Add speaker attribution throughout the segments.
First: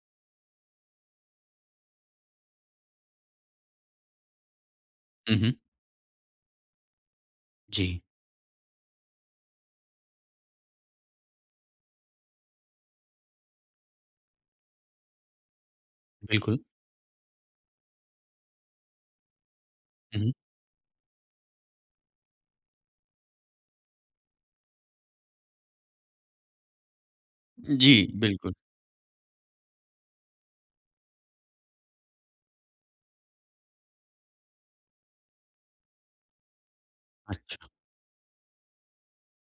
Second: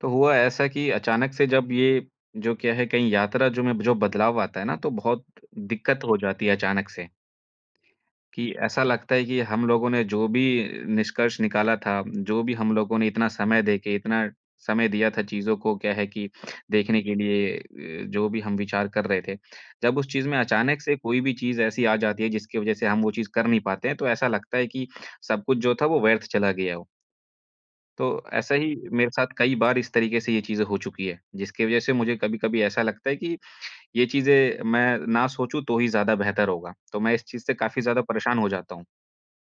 Speaker 1: तो हुआ ऐसा की अचानक से जब ये, जो क्या है कहीं यात्रा जो में जो बदलाव आता है ना तो बहुत
Speaker 2: हुँ, हुँ।
Speaker 1: दिक्कत हो जाती है अचानक से
Speaker 2: जी।
Speaker 1: कि ऐसा लगता है कि हम लोगों ने जो भी निष्कर्ष निकाला था, जो भी हम लोगों ने इतना समय देके इतना समय दिया था चीज़ों को क्या है कि
Speaker 2: बिल्कुल।
Speaker 1: देखने के लिए अ, जो भी हम विचार कर रहे थे। जब उस चीज़
Speaker 2: हुँ।
Speaker 1: में अचानक से कोई भी चीज़ ऐसी आ जाती है जिसकी वज़ह से हम वो चीज़ कर नहीं पाते हैं, तो ऐसा लगता है कि सब कुछ जो था वो व्यर्थ चला गया हो।
Speaker 2: जी,
Speaker 1: तो
Speaker 2: बिल्कुल।
Speaker 1: ऐसे ही मेरे साथ कई बार इस तरीके से ये चीज़ें हो चुकी है, जिसकी वज़ह से मुझे कभी-कभी ऐसा लगता है कि ये चीज़े मैं ना सोचूँ तो ही ज़्यादा बेहतर होगा, तो मैं इस चीज़ से
Speaker 2: अच्छा।
Speaker 1: काफ़ी ज़्यादा परेशान हो जाता हूँ।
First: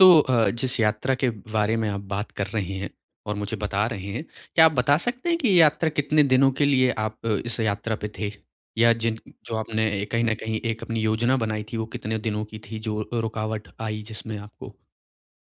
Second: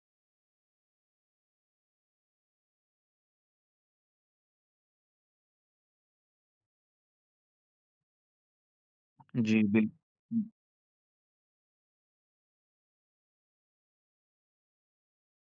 Speaker 2: तो अ, जिस यात्रा के बारे में आप बात कर रहे हैं और मुझे बता रहे हैं, क्या आप बता सकते हैं की ये यात्रा कितने दिनों के लिए आप इस यात्रा पे थे? या जिन जो
Speaker 1: जी बिल
Speaker 2: आपने कहीं न
Speaker 1: हुँ।
Speaker 2: कहीं एक अपनी योजना बनाई थी, वो कितने दिनों की थी जो अ, रुकावट आई जिसमें आपको?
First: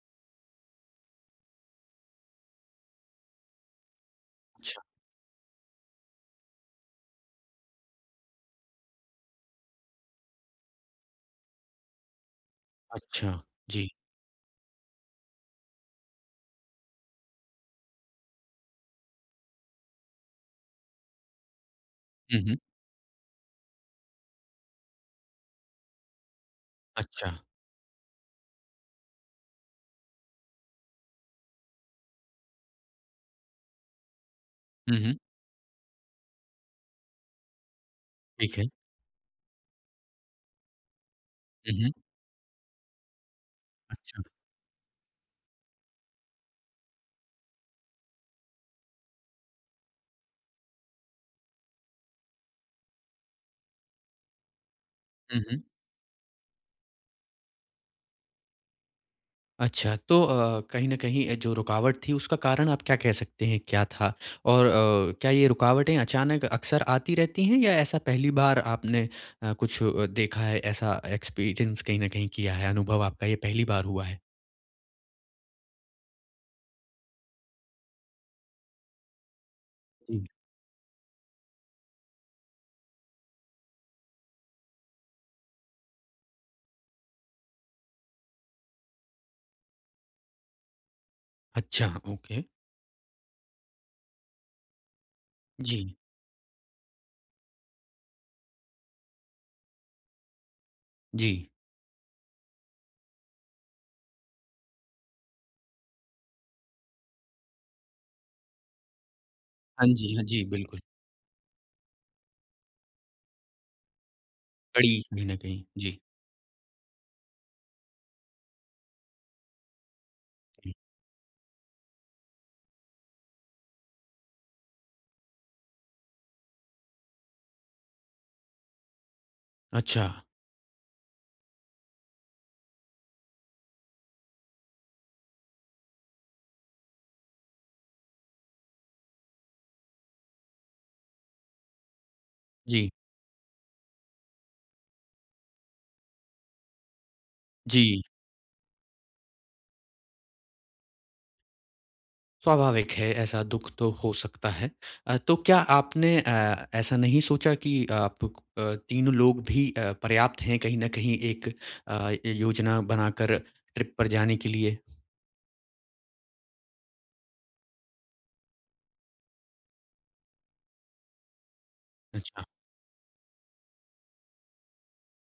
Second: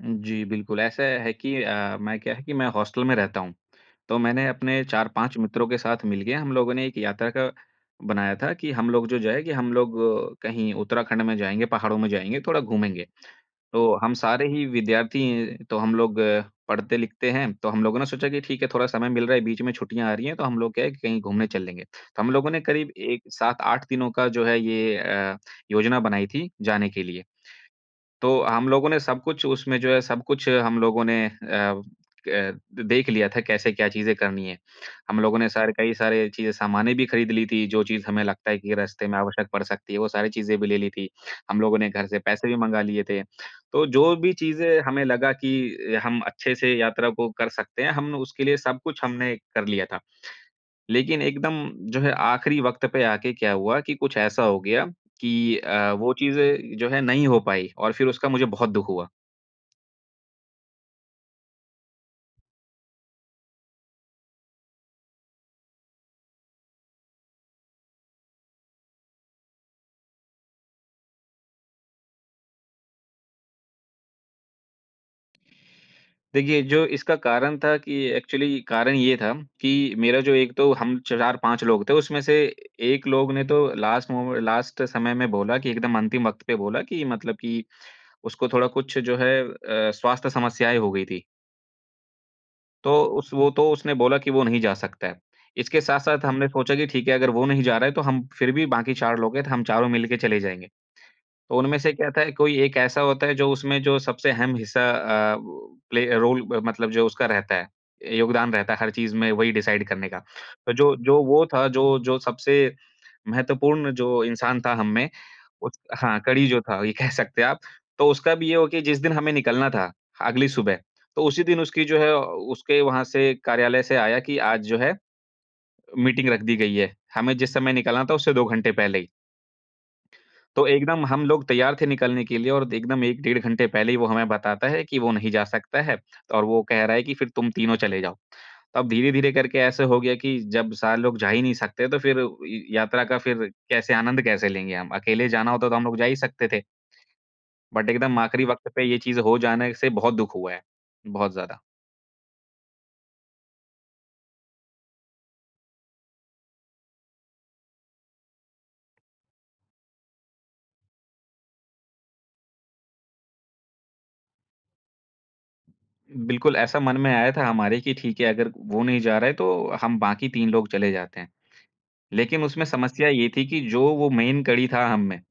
Speaker 1: उ जी। बिल्कुल ऐसा है कि अ, मैं क्या है कि मैं हॉस्टल में रहता हूँ। तो मैंने
Speaker 2: अच्छा।
Speaker 1: अपने 4-5 मित्रों के साथ मिल गया, हम लोगों ने एक यात्रा का बनाया था कि हम लोग जो जाएँगे हम लोग कहीं उत्तराखंड में जाएँगे, पहाड़ों में जाएँगे, थोड़ा घूमेंगे।
Speaker 2: अच्छा, जी।
Speaker 1: तो हम सारे ही विद्यार्थी तो हम लोग पढ़ते-लिखते हैं, तो हम लोगों ने सोचा कि ठीक है, थोड़ा समय मिल रहा है, बीच में छुट्टियाँ आ रही हैं, तो हम लोग क्या है कि कहीं घूमने चल लेंगे। तो हम
Speaker 2: हुँ,
Speaker 1: लोगों
Speaker 2: हुँ।
Speaker 1: ने करीब एक, 7-8 दिनों का जो है ये अ, योजना बनाई थी जाने के लिए।
Speaker 2: अच्छा।
Speaker 1: तो हम लोगों ने सब कुछ उसमे जो है सब कुछ हम लोगों ने अ अ, देख लिया था कैसे क्या चीज़ें करनी है।
Speaker 2: हुँ, हुँ।
Speaker 1: हम लोगों ने सारे कई सारे चीज़े सामाने भी ख़रीद ली थी, जो चीज़ हमें लगता है
Speaker 2: ठीक है।
Speaker 1: की रास्ते में आवश्यक पड़ सकती है, वो सारी चीज़े भी ले ली थी। हम लोगों
Speaker 2: हुँ,
Speaker 1: ने
Speaker 2: हुँ।
Speaker 1: घर से पैसे भी मँगा लिए थे। तो जो
Speaker 2: अच्छा।
Speaker 1: भी चीज़े हमें लगा की हम अच्छे से यात्रा को कर सकते हैं, हम उसके लिए सब कुछ हमने कर लिया था। लेकिन एकदम जो है आख़िरी वक़्त पे आके क्या हुआ कि कुछ ऐसा हो गया
Speaker 2: हुँ,
Speaker 1: कि
Speaker 2: हुँ।
Speaker 1: अ, वो चीज़े जो है नहीं हो पाई और फिर उसका मुझे बहुत दुःख हुआ।
Speaker 2: अच्छा तो अ, कहीं न कहीं अ, जो रुकावट थी उसका कारण आप क्या कह सकते हैं क्या था? और अ, क्या ये रुकावटें अचानक अक्सर आती रहती हैं या ऐसा पहली बार आपने अ, कुछ अ, देखा है ऐसा एक्सपीरियंस कहीं न कहीं किया है, अनुभव आपका ये पहली बार हुआ है?
Speaker 1: देखिए जो इसका कारण था कि एक्चुअली कारण ये था कि मेरा
Speaker 2: उ।
Speaker 1: जो एक तो हम 4-5 लोग थे उसमें से 1 लोग ने तो लास्ट मोमें लास्ट समय में बोला कि एकदम अंतिम वक़्त पे बोला कि मतलब कि उसको थोड़ा कुछ जो है अ, स्वास्थ्य समस्याएँ हो गयी थी।
Speaker 2: अच्छा ओके।
Speaker 1: तो उस वो तो उसने बोला कि वो नहीं जा सकता है। इसके
Speaker 2: जी।
Speaker 1: साथ-साथ हमने सोचा कि ठीक है अगर वो नहीं जा रहा है तो हम फिर भी बाकी 4 लोग हैं तो हम चारों मिल के चले जाएँगे।
Speaker 2: जी।
Speaker 1: तो उनमें से क्या था, कोई एक ऐसा होता है जो उसमें जो सबसे अहम हिस्सा अ, वो प्ले रोल मतलब जो उसका रहता है, योगदान रहता है हर चीज़ में वही डिसाइड
Speaker 2: हाँ
Speaker 1: करने
Speaker 2: जी,
Speaker 1: का।
Speaker 2: हाँ जी। बिल्कुल।
Speaker 1: जो जो वो था जो जो सबसे महत्वपूर्ण जो इंसान था हम
Speaker 2: कड़ी
Speaker 1: में
Speaker 2: कहीं न कहीं।
Speaker 1: उस
Speaker 2: जी।
Speaker 1: हाँ कड़ी जो था ये कह सकते हैं आप, तो उसका भी ये हो गया कि जिस दिन हमें निकलना था अगली
Speaker 2: जी।
Speaker 1: सुबह, तो उसी दिन उसकी जो है उसके वहाँ से कार्यालय से आया कि आज जो है, मीटिंग रख दी गयी है। हमें जिस समय निकलना था उससे 2 घंटे पहले ही।
Speaker 2: अच्छा।
Speaker 1: तो एकदम हम लोग तैयार थे निकलने के लिए और एकदम 1 डेढ़ घंटे पहले ही वो हमें बताता है कि वो नहीं जा सकता है और वो कह रहा है कि फिर तुम तीनों चले जाओ। अब धीरे-धीरे करके ऐसे हो गया कि जब सारे लोग जा ही नहीं सकते, तो फिर य
Speaker 2: जी।
Speaker 1: यात्रा का फिर कैसे आनंद कैसे लेंगे हम? अकेले जाना होता तो हम लोग जा ही सकते थे। बट
Speaker 2: जी।
Speaker 1: एकदम आख़िरी वक़्त पे ये चीज़ हो जाना इससे बहुत दुःख हुआ है, बहुत ज़्यादा।
Speaker 2: स्वाभाविक है ऐसा दुःख तो हो सकता है। अ, तो क्या आपने अ, ऐसा नहीं सोचा की आप अ, तीनों लोग भी अ, पर्याप्त है कहीं न कहीं एक अ, य योजना बनाकर ट्रिप पर जाने के लिए?
Speaker 1: बिल्कुल ऐसा मन में आया था हमारे की ठीक है, अगर वो नहीं जा रहा है तो हम बाकी 3 लोग चले जाते हैं। लेकिन
Speaker 2: अच्छा।
Speaker 1: उसमे समस्या ये थी की जो वो मेन कड़ी था हम में,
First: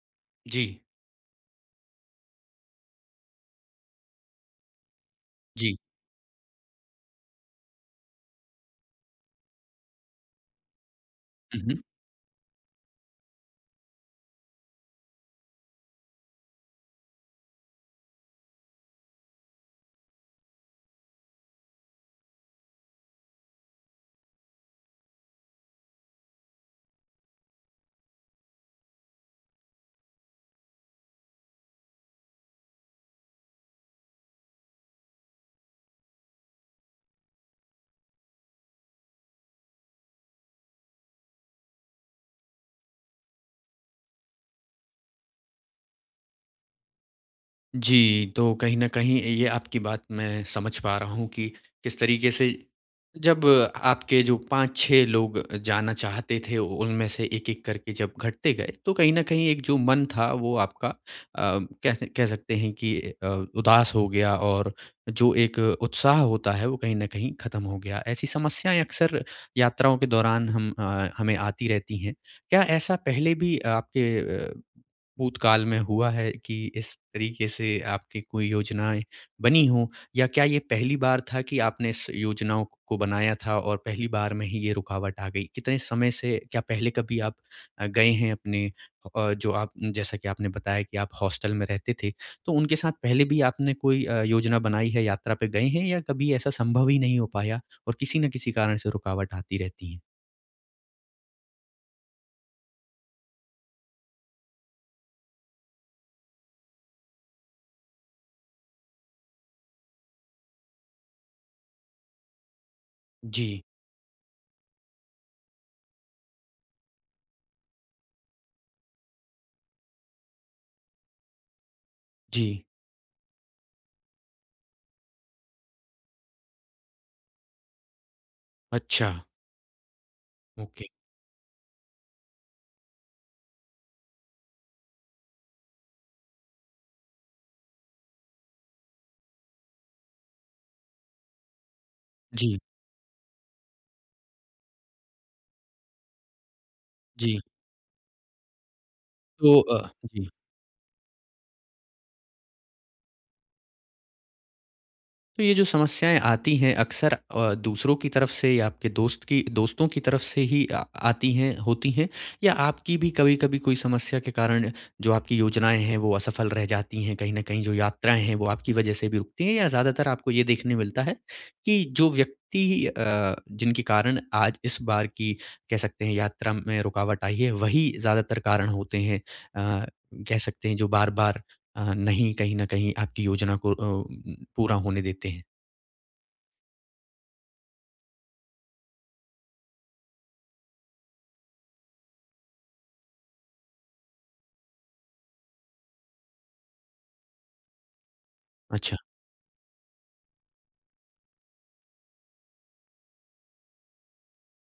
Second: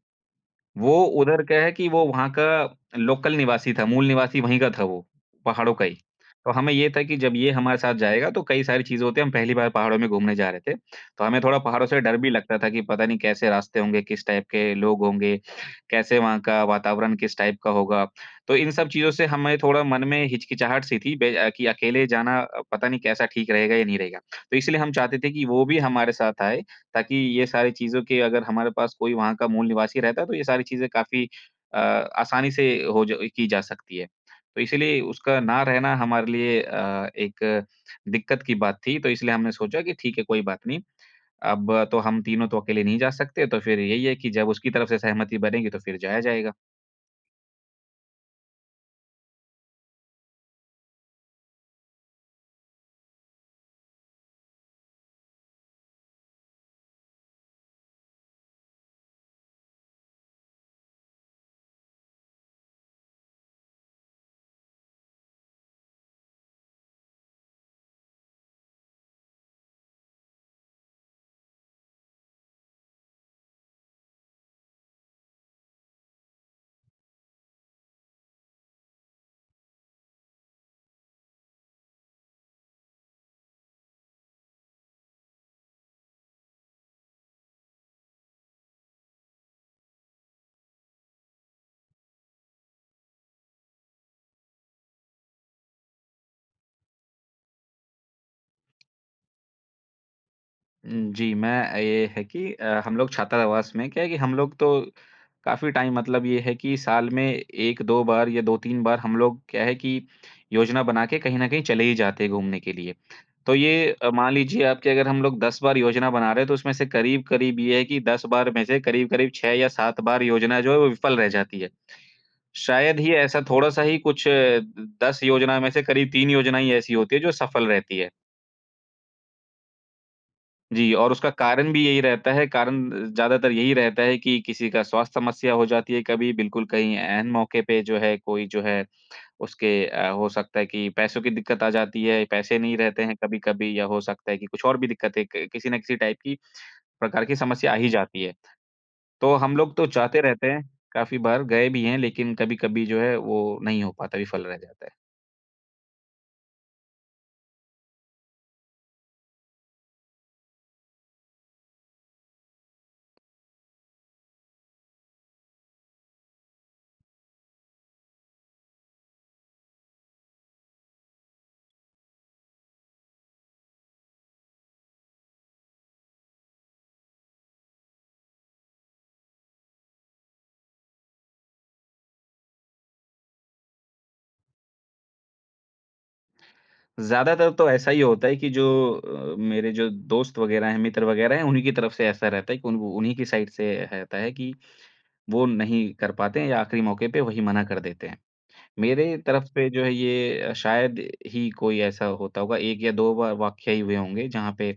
Speaker 2: जी।
Speaker 1: वो उधर क्या है कि वो वहाँ का लोकल निवासी था, मूल निवासी वही का था वो, पहाड़ों
Speaker 2: जी।
Speaker 1: का ही। तो हमें ये था की जब ये हमारे साथ जाएगा तो कई सारी चीज़े होती है, हम पहली बार पहाड़ों में घूमने जा रहे थे, तो हमें थोड़ा
Speaker 2: हुँ, हुँ।
Speaker 1: पहाड़ों से डर भी लगता था की पता नहीं कैसे रास्ते होंगे, किस टाइप के लोग होंगे, कैसे वहाँ का वातावरण किस टाइप का होगा? तो इन सब चीज़ों से हमें थोड़ा मन में हिचकिचाहट सी थी बे की अकेले जाना अ, पता नहीं कैसा ठीक रहेगा या नहीं रहेगा। तो इसलिए हम चाहते थे कि वो भी हमारे साथ आए ताकि ये सारी चीज़ों के अगर हमारे पास कोई वहाँ का मूल निवासी रहता तो ये सारी चीज़े काफ़ी अ, आसानी से हो ज की जा सकती है। तो इसीलिए उसका ना रहना हमारे लिए अ, एक दिक्कत की बात थी, तो इसलिए हमने सोचा कि ठीक है कोई बात नहीं। अब तो हम तीनों तो अकेले नहीं जा सकते तो फिर यही है कि जब उसकी तरफ से सहमति बनेगी तो फिर जाया जाएगा।
Speaker 2: जी, तो कहीं न कहीं ये ये आपकी बात मैं समझ पा रहा हूँ कि किस तरीके से, जब आपके जो 5-6 लोग जाना चाहते थे, उनमें से एक-एक करके जब घटते गए तो कहीं न कहीं एक जो मन था वो आपका अम, कैसे कह सकते हैं कि अ, उदास हो गया और जो एक उत्साह होता है, वो कहीं न कहीं खत्म हो गया। ऐसी समस्याएँ अक्सर यात्राओं के दौरान हम अ, हमें आती रहती हैं। क्या ऐसा पहले भी आपके अ, भूतकाल में हुआ है कि इस तरीके से आपकी कोई योजनाएँ बनी हों या क्या ये पहली बार था कि आपने इस योजनाओं को को बनाया था और पहली बार में ही ये रुकावट आ गई? कितने समय से क्या पहले कभी आप अ, गए हैं अपने हो अ, जो आप जैसा कि आपने बताया कि आप हॉस्टल में रहते थे, तो उनके साथ पहले भी आपने कोई अ, योजना बनाई है, यात्रा पे गए हैं या कभी ऐसा संभव ही नहीं हो पाया और किसी न किसी कारण से रुकावट आती रहती है?
Speaker 1: उम, जी, मैं अ, ये है कि अ, हम लोग छात्रावास में क्या है कि हम लोग तो काफ़ी टाइम मतलब ये है कि साल में 1-2 बार या 2-3 बार हम लोग क्या है कि योजना बना के कहीं न कहीं चले ही जाते हैं घूमने के लिए। तो
Speaker 2: जी।
Speaker 1: ये अ, मान लीजिए आप कि अगर हम लोग 10 बार योजना बना रहे हैं तो उसमें से करीब-करीब ये है कि 10 बार में से करीब-करीब 6 या 7 बार योजना जो है वो विफल रह जाती है।
Speaker 2: जी।
Speaker 1: शायद ही ऐसा थोड़ा-सा ही कुछ 10 योजना में से करीब 3 योजनाएँ ही ऐसी होती हैं जो सफल रहती हैं।
Speaker 2: अच्छा। ओके।
Speaker 1: जी, और उसका कारण भी यही रहता है। कारण अ, ज़्यादातर यही रहता है कि किसी का स्वास्थ्य समस्या हो जाती है। कभी बिल्कुल कहीं ऐन मौके पे जो है कोई जो है उसके अ, हो सकता है कि पैसों की दिक़्क़त आ जाती है, पैसे
Speaker 2: जी।
Speaker 1: नहीं रहते हैं कभी-कभी। या हो सकता है कि कुछ और भी दिक़्क़तें कि किसी न किसी टाइप की प्रकार की
Speaker 2: जी।
Speaker 1: समस्या आ ही जाती है। तो हम
Speaker 2: तो
Speaker 1: लोग तो
Speaker 2: अ,
Speaker 1: जाते
Speaker 2: जी।
Speaker 1: रहते हैं, काफ़ी बार गए भी हैं। लेकिन कभी-कभी जो है वो नहीं हो पाता, विफल रह जाता है।
Speaker 2: तो ये जो समस्याएँ आती हैं अक्सर अ, दूसरों की तरफ़ से या आपके दोस्त की अ, दोस्तों की तरफ़ से ही अ, आती हैं होती हैं? या आपकी भी कभी-कभी कोई समस्या के कारण जो आपकी योजनाएँ हैं वो असफल रह जाती हैं कहीं न कहीं जो यात्राएँ हैं वो आपकी वजह से भी रुकती हैं? या ज़्यादातर आपको ये देखने मिलता है कि जो व्यक्ति अ, जिनके कारण आज इस बार की कह सकते हैं यात्रा में रुकावट आई है, वही ज़्यादातर कारण होते हैं? अ, कह सकते हैं जो बार-बार अ, नहीं कहीं न कहीं आपकी योजना को अ अ, उ उ पूरा होने देते हैं?
Speaker 1: ज़्यादातर तो ऐसा ही होता है कि जो अ, मेरे जो दोस्त वग़ैरह हैं, मित्र वग़ैरह हैं, उन्हीं की तरफ़ से ऐसा रहता है कि उन उन्हीं की साइड से रहता है कि वो नहीं कर पाते हैं या आख़िरी मौके पे वही मना कर देते हैं।
Speaker 2: अच्छा।
Speaker 1: मेरे तरफ़ से जो है ये शायद ही कोई ऐसा होता होगा, 1 या 2 बार वाक़या ही हुए होंगे जहाँ पे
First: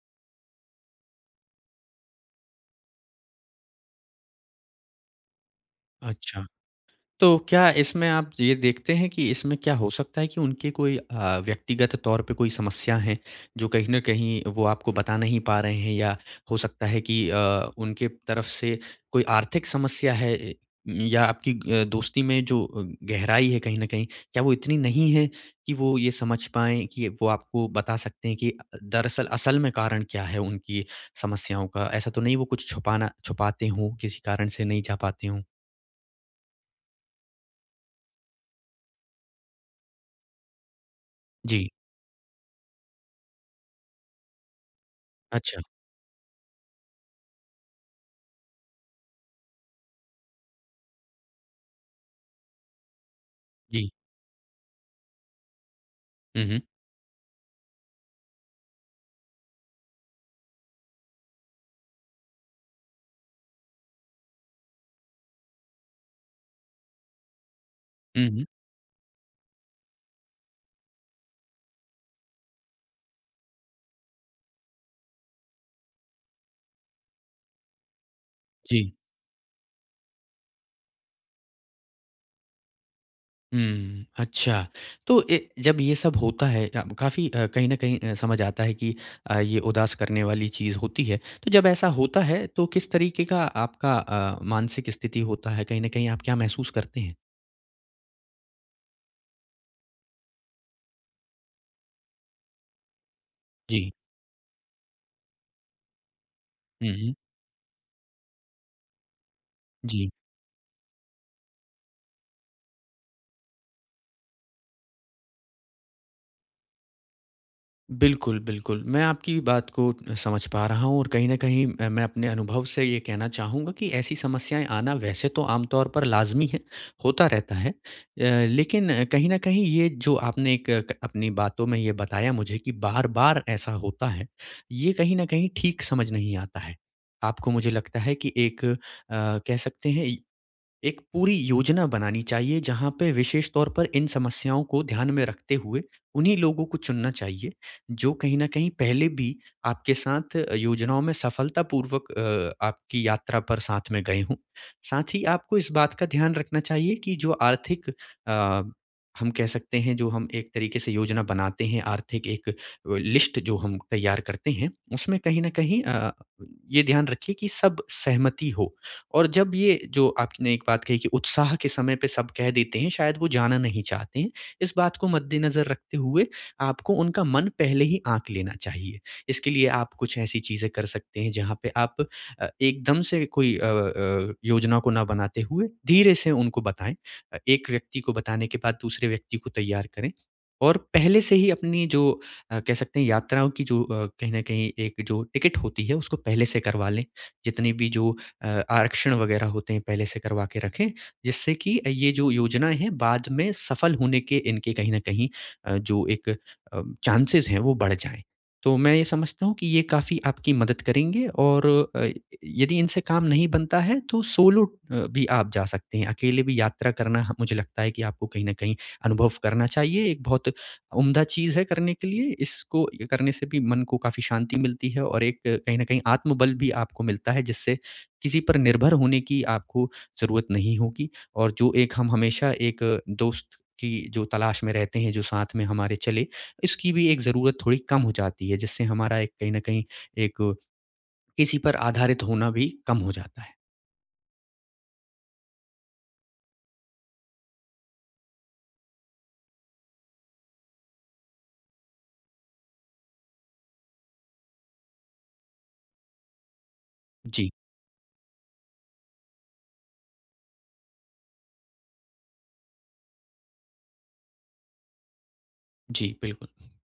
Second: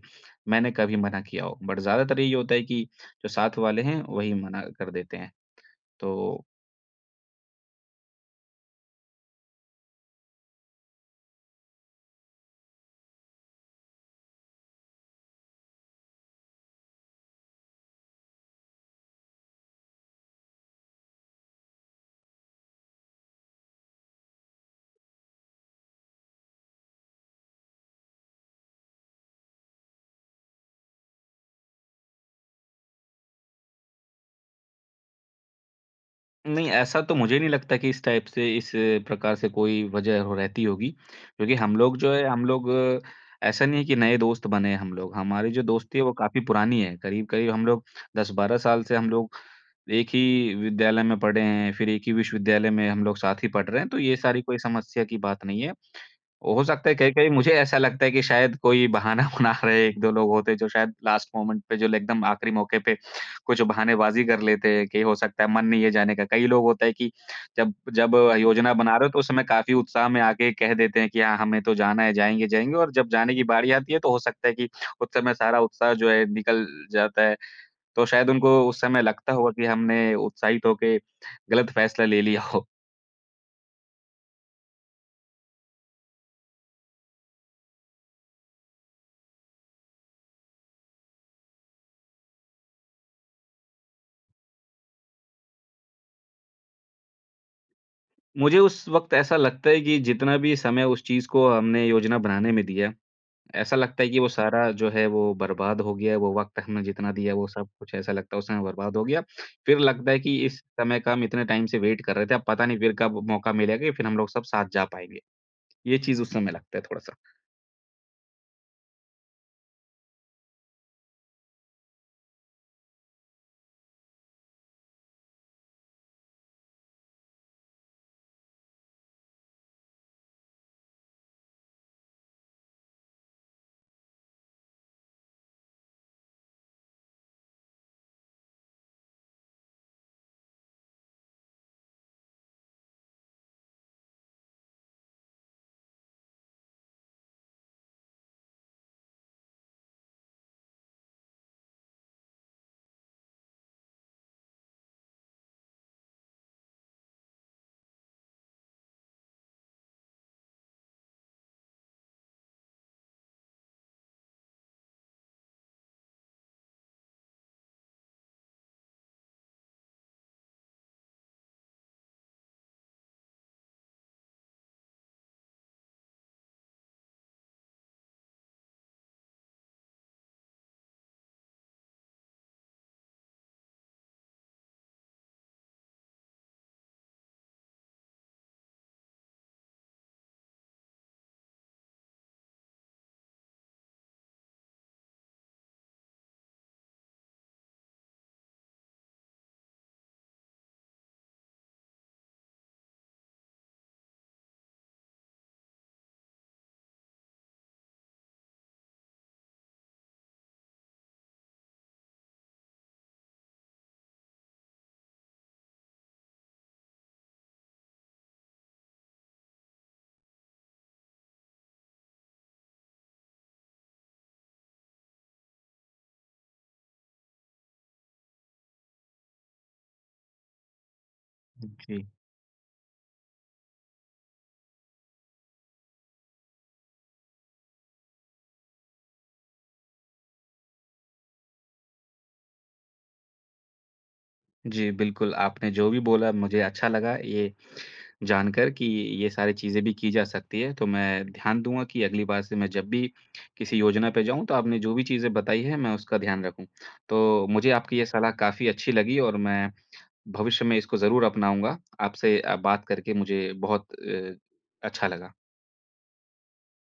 Speaker 1: मैंने कभी मना किया हो। बट ज़्यादातर ये होता है कि जो साथ वाले हैं, वही मना कर देते हैं। तो
Speaker 2: अच्छा। तो क्या इसमें आप ये देखते हैं कि इसमें क्या हो सकता है कि उनके कोई अ, व्यक्तिगत तौर पे कोई समस्या है, जो कहीं न कहीं वो आपको बता नहीं पा रहे हैं? या हो सकता है कि अ, उनके तरफ़ से कोई आर्थिक समस्या है? ए या आपकी अ, दोस्ती में जो अ, गहराई है, कहीं न कहीं क्या वो इतनी नहीं है कि वो ये समझ पाएँ कि वो आपको बता सकते हैं कि अ, दरअसल असल में कारण क्या है उनकी समस्याओं का? ऐसा तो नहीं वो कुछ छुपना छुपाते हों? किसी कारण से नहीं जा पाते हों?
Speaker 1: नहीं ऐसा तो मुझे नहीं लगता कि इस टाइप से इस प्रकार से कोई वज़ह हो रहती होगी। क्योंकि
Speaker 2: जी।
Speaker 1: हम लोग जो हैं, हम लोग ऐसा नहीं हैं कि नए दोस्त बने हैं हम लोग। हमारी
Speaker 2: अच्छा।
Speaker 1: जो दोस्ती है वो काफ़ी पुरानी है। करीब-करीब हम लोग 10-12 साल से हम लोग 1 ही विद्यालय में पढ़े हैं। फ़िर 1 ही विश्वविद्यालय में हम लोग साथ ही पढ़ रहे
Speaker 2: जी।
Speaker 1: हैं। तो ये सारी कोई समस्या की बात नहीं है।
Speaker 2: हुँ, हुँ।
Speaker 1: हो सकता है कहीं-कहीं मुझे ऐसा लगता है कि शायद कोई बहाना बना रहे हैं 1-2 लोग होते हैं जो शायद लास्ट मोमेंट पे जो एकदम आख़िरी मौके पे कुछ बहानेबाज़ी कर लेते हैं कि हो सकता है मन नहीं है जाने का। कई लोग होता हैं कि जब जब
Speaker 2: हुँ, हुँ।
Speaker 1: योजना बना रहे हो तो उस समय काफ़ी उत्साह में आके कह देते हैं कि हाँ, हमें तो जाना है जाएँगे, जाएँगे और जब जाने की बारी आती है तो हो सकता है कि उस समय सारा उत्साह जो है निकल जाता है। तो शायद उनको उस
Speaker 2: जी।
Speaker 1: समय लगता होगा कि हमने उत्साहित होके ग़लत फ़ैसला ले लिया हो।
Speaker 2: हुँ, अच्छा। तो ए जब ये सब होता है अ, काफ़ी अ, कहीं न कहीं अ, समझ आता है कि अ, ये उदास करने वाली चीज़ होती है। तो जब ऐसा होता है तो किस तरीके का आपका अ, मानसिक स्थिति होता है? कहीं न कहीं आप क्या महसूस करते हैं?
Speaker 1: मुझे उस वक़्त ऐसा लगता है कि जितना भी समय उस चीज़ को हमने योजना बनाने में दिया, ऐसा
Speaker 2: जी।
Speaker 1: लगता है कि वो सारा जो है, वो बर्बाद हो गया है। वो वक़्त हमने
Speaker 2: हुँ,
Speaker 1: जितना
Speaker 2: हुँ।
Speaker 1: दिया है, वो सब कुछ, ऐसा लगता है, वो समय बर्बाद हो गया। फिर लगता
Speaker 2: जी।
Speaker 1: है कि इस समय का हम इतने टाइम से वेट कर रहे थे, अब पता नहीं फिर कब मौका मिलेगा, या फिर हम लोग सब साथ जा पाएँगे। ये चीज़, उस समय लगता है थोड़ा-सा।
Speaker 2: बिल्कुल, बिल्कुल। मैं आपकी बात को समझ पा रहा हूँ और कहीं न कहीं अ, मैं अपने अनुभव से ये कहना चाहूँगा कि ऐसी समस्याएँ आना, वैसे तो आमतौर पर लाज़मी है, होता रहता है। अ, लेकिन कहीं न कहीं, ये जो आपने एक क अपनी बातों में ये बताया मुझे कि बार-बार ऐसा होता है, ये कहीं न कहीं ठीक समझ नहीं आता है। आपको, मुझे लगता है कि एक अ, कह सकते हैं, इ एक पूरी योजना बनानी चाहिए, जहाँ पे विशेष तौर पर इन समस्याओं को ध्यान में रखते हुए उन्हीं लोगों को चुनना चाहिए, जो कहीं न कहीं पहले भी आपके साथ योजनाओं में सफलतापूर्वक अ, आपकी यात्रा पर साथ में गए हों। साथ ही आपको इस बात का ध्यान रखना चाहिए कि जो आर्थिक अ, हम कह सकते हैं, जो हम एक तरीके से योजना बनाते हैं, आर्थिक एक अ, लिस्ट जो हम तैयार करते हैं, उसमें कहीं न कहीं अ, ये ध्यान रखिए कि सब सहमति हो, और जब ये जो आपने एक बात कही कि उत्साह के समय पे सब कह देते हैं, शायद वो जाना नहीं चाहते हैं, इस बात को मद्देनज़र रखते हुए आपको उनका मन पहले ही आँक लेना चाहिए। इसके लिए आप कुछ ऐसी चीज़ें कर सकते हैं, जहाँ पे आप अ, एकदम से कोई अ अ, योजना को ना बनाते हुए, धीरे से उनको बताएँ। अ, एक व्यक्ति को बताने के बाद दूसरे व्यक्ति को तैयार करें और पहले से ही अपनी जो अ, कह सकते हैं, यात्राओं की जो अ, कहीं न कहीं एक जो टिकट होती है, उसको पहले से करवा लें। जितने भी जो अ, आरक्षण वगैरह होते हैं, पहले से करवा के रखें, जिससे कि ये जो योजनाएँ हैं, बाद में सफल होने के इनके, कहीं न कहीं अ, जो एक अ, चांसेज़ हैं, वो बढ़ जाएँ। तो मैं ये समझता हूँ कि ये काफ़ी आपकी मदद करेंगे और अ, यदि इनसे काम नहीं बनता है, तो सोलो अ, भी आप जा सकते हैं। अकेले भी यात्रा करना, ह मुझे लगता है कि आपको कहीं न कहीं अनुभव करना चाहिए, एक बहुत उम्दा चीज़ है करने के लिए। इसको करने से भी मन को काफ़ी शांति मिलती है और एक कहीं न कहीं आत्मबल भी आपको मिलता है, जिससे किसी पर निर्भर होने की आपको ज़रूरत नहीं होगी और जो एक
Speaker 1: जी।
Speaker 2: हम हमेशा एक दोस्त की जो तलाश में रहते हैं, जो साथ में हमारे चले, इसकी भी एक ज़रूरत थोड़ी कम हो जाती है, जिससे हमारा एक कहीं न कहीं, एक, किसी पर आधारित होना भी कम हो जाता है।
Speaker 1: जी, बिल्कुल, आपने जो भी बोला, मुझे अच्छा लगा ये जान कर कि ये सारी चीज़ें भी की जा सकती हैं। तो मैं ध्यान दूँगा, कि अगली बार से मैं जब भी किसी योजना पे जाऊँ, तो आपने जो भी चीज़ें बताई हैं, मैं उसका ध्यान रखूँ। तो
Speaker 2: जी।
Speaker 1: मुझे आपकी ये सलाह काफ़ी अच्छी लगी और मैं भविष्य में इसको ज़रूर अपनाऊँगा। आपसे अ, बात करके मुझे बहुत अ, अच्छा लगा।
Speaker 2: जी, बिल्कुल।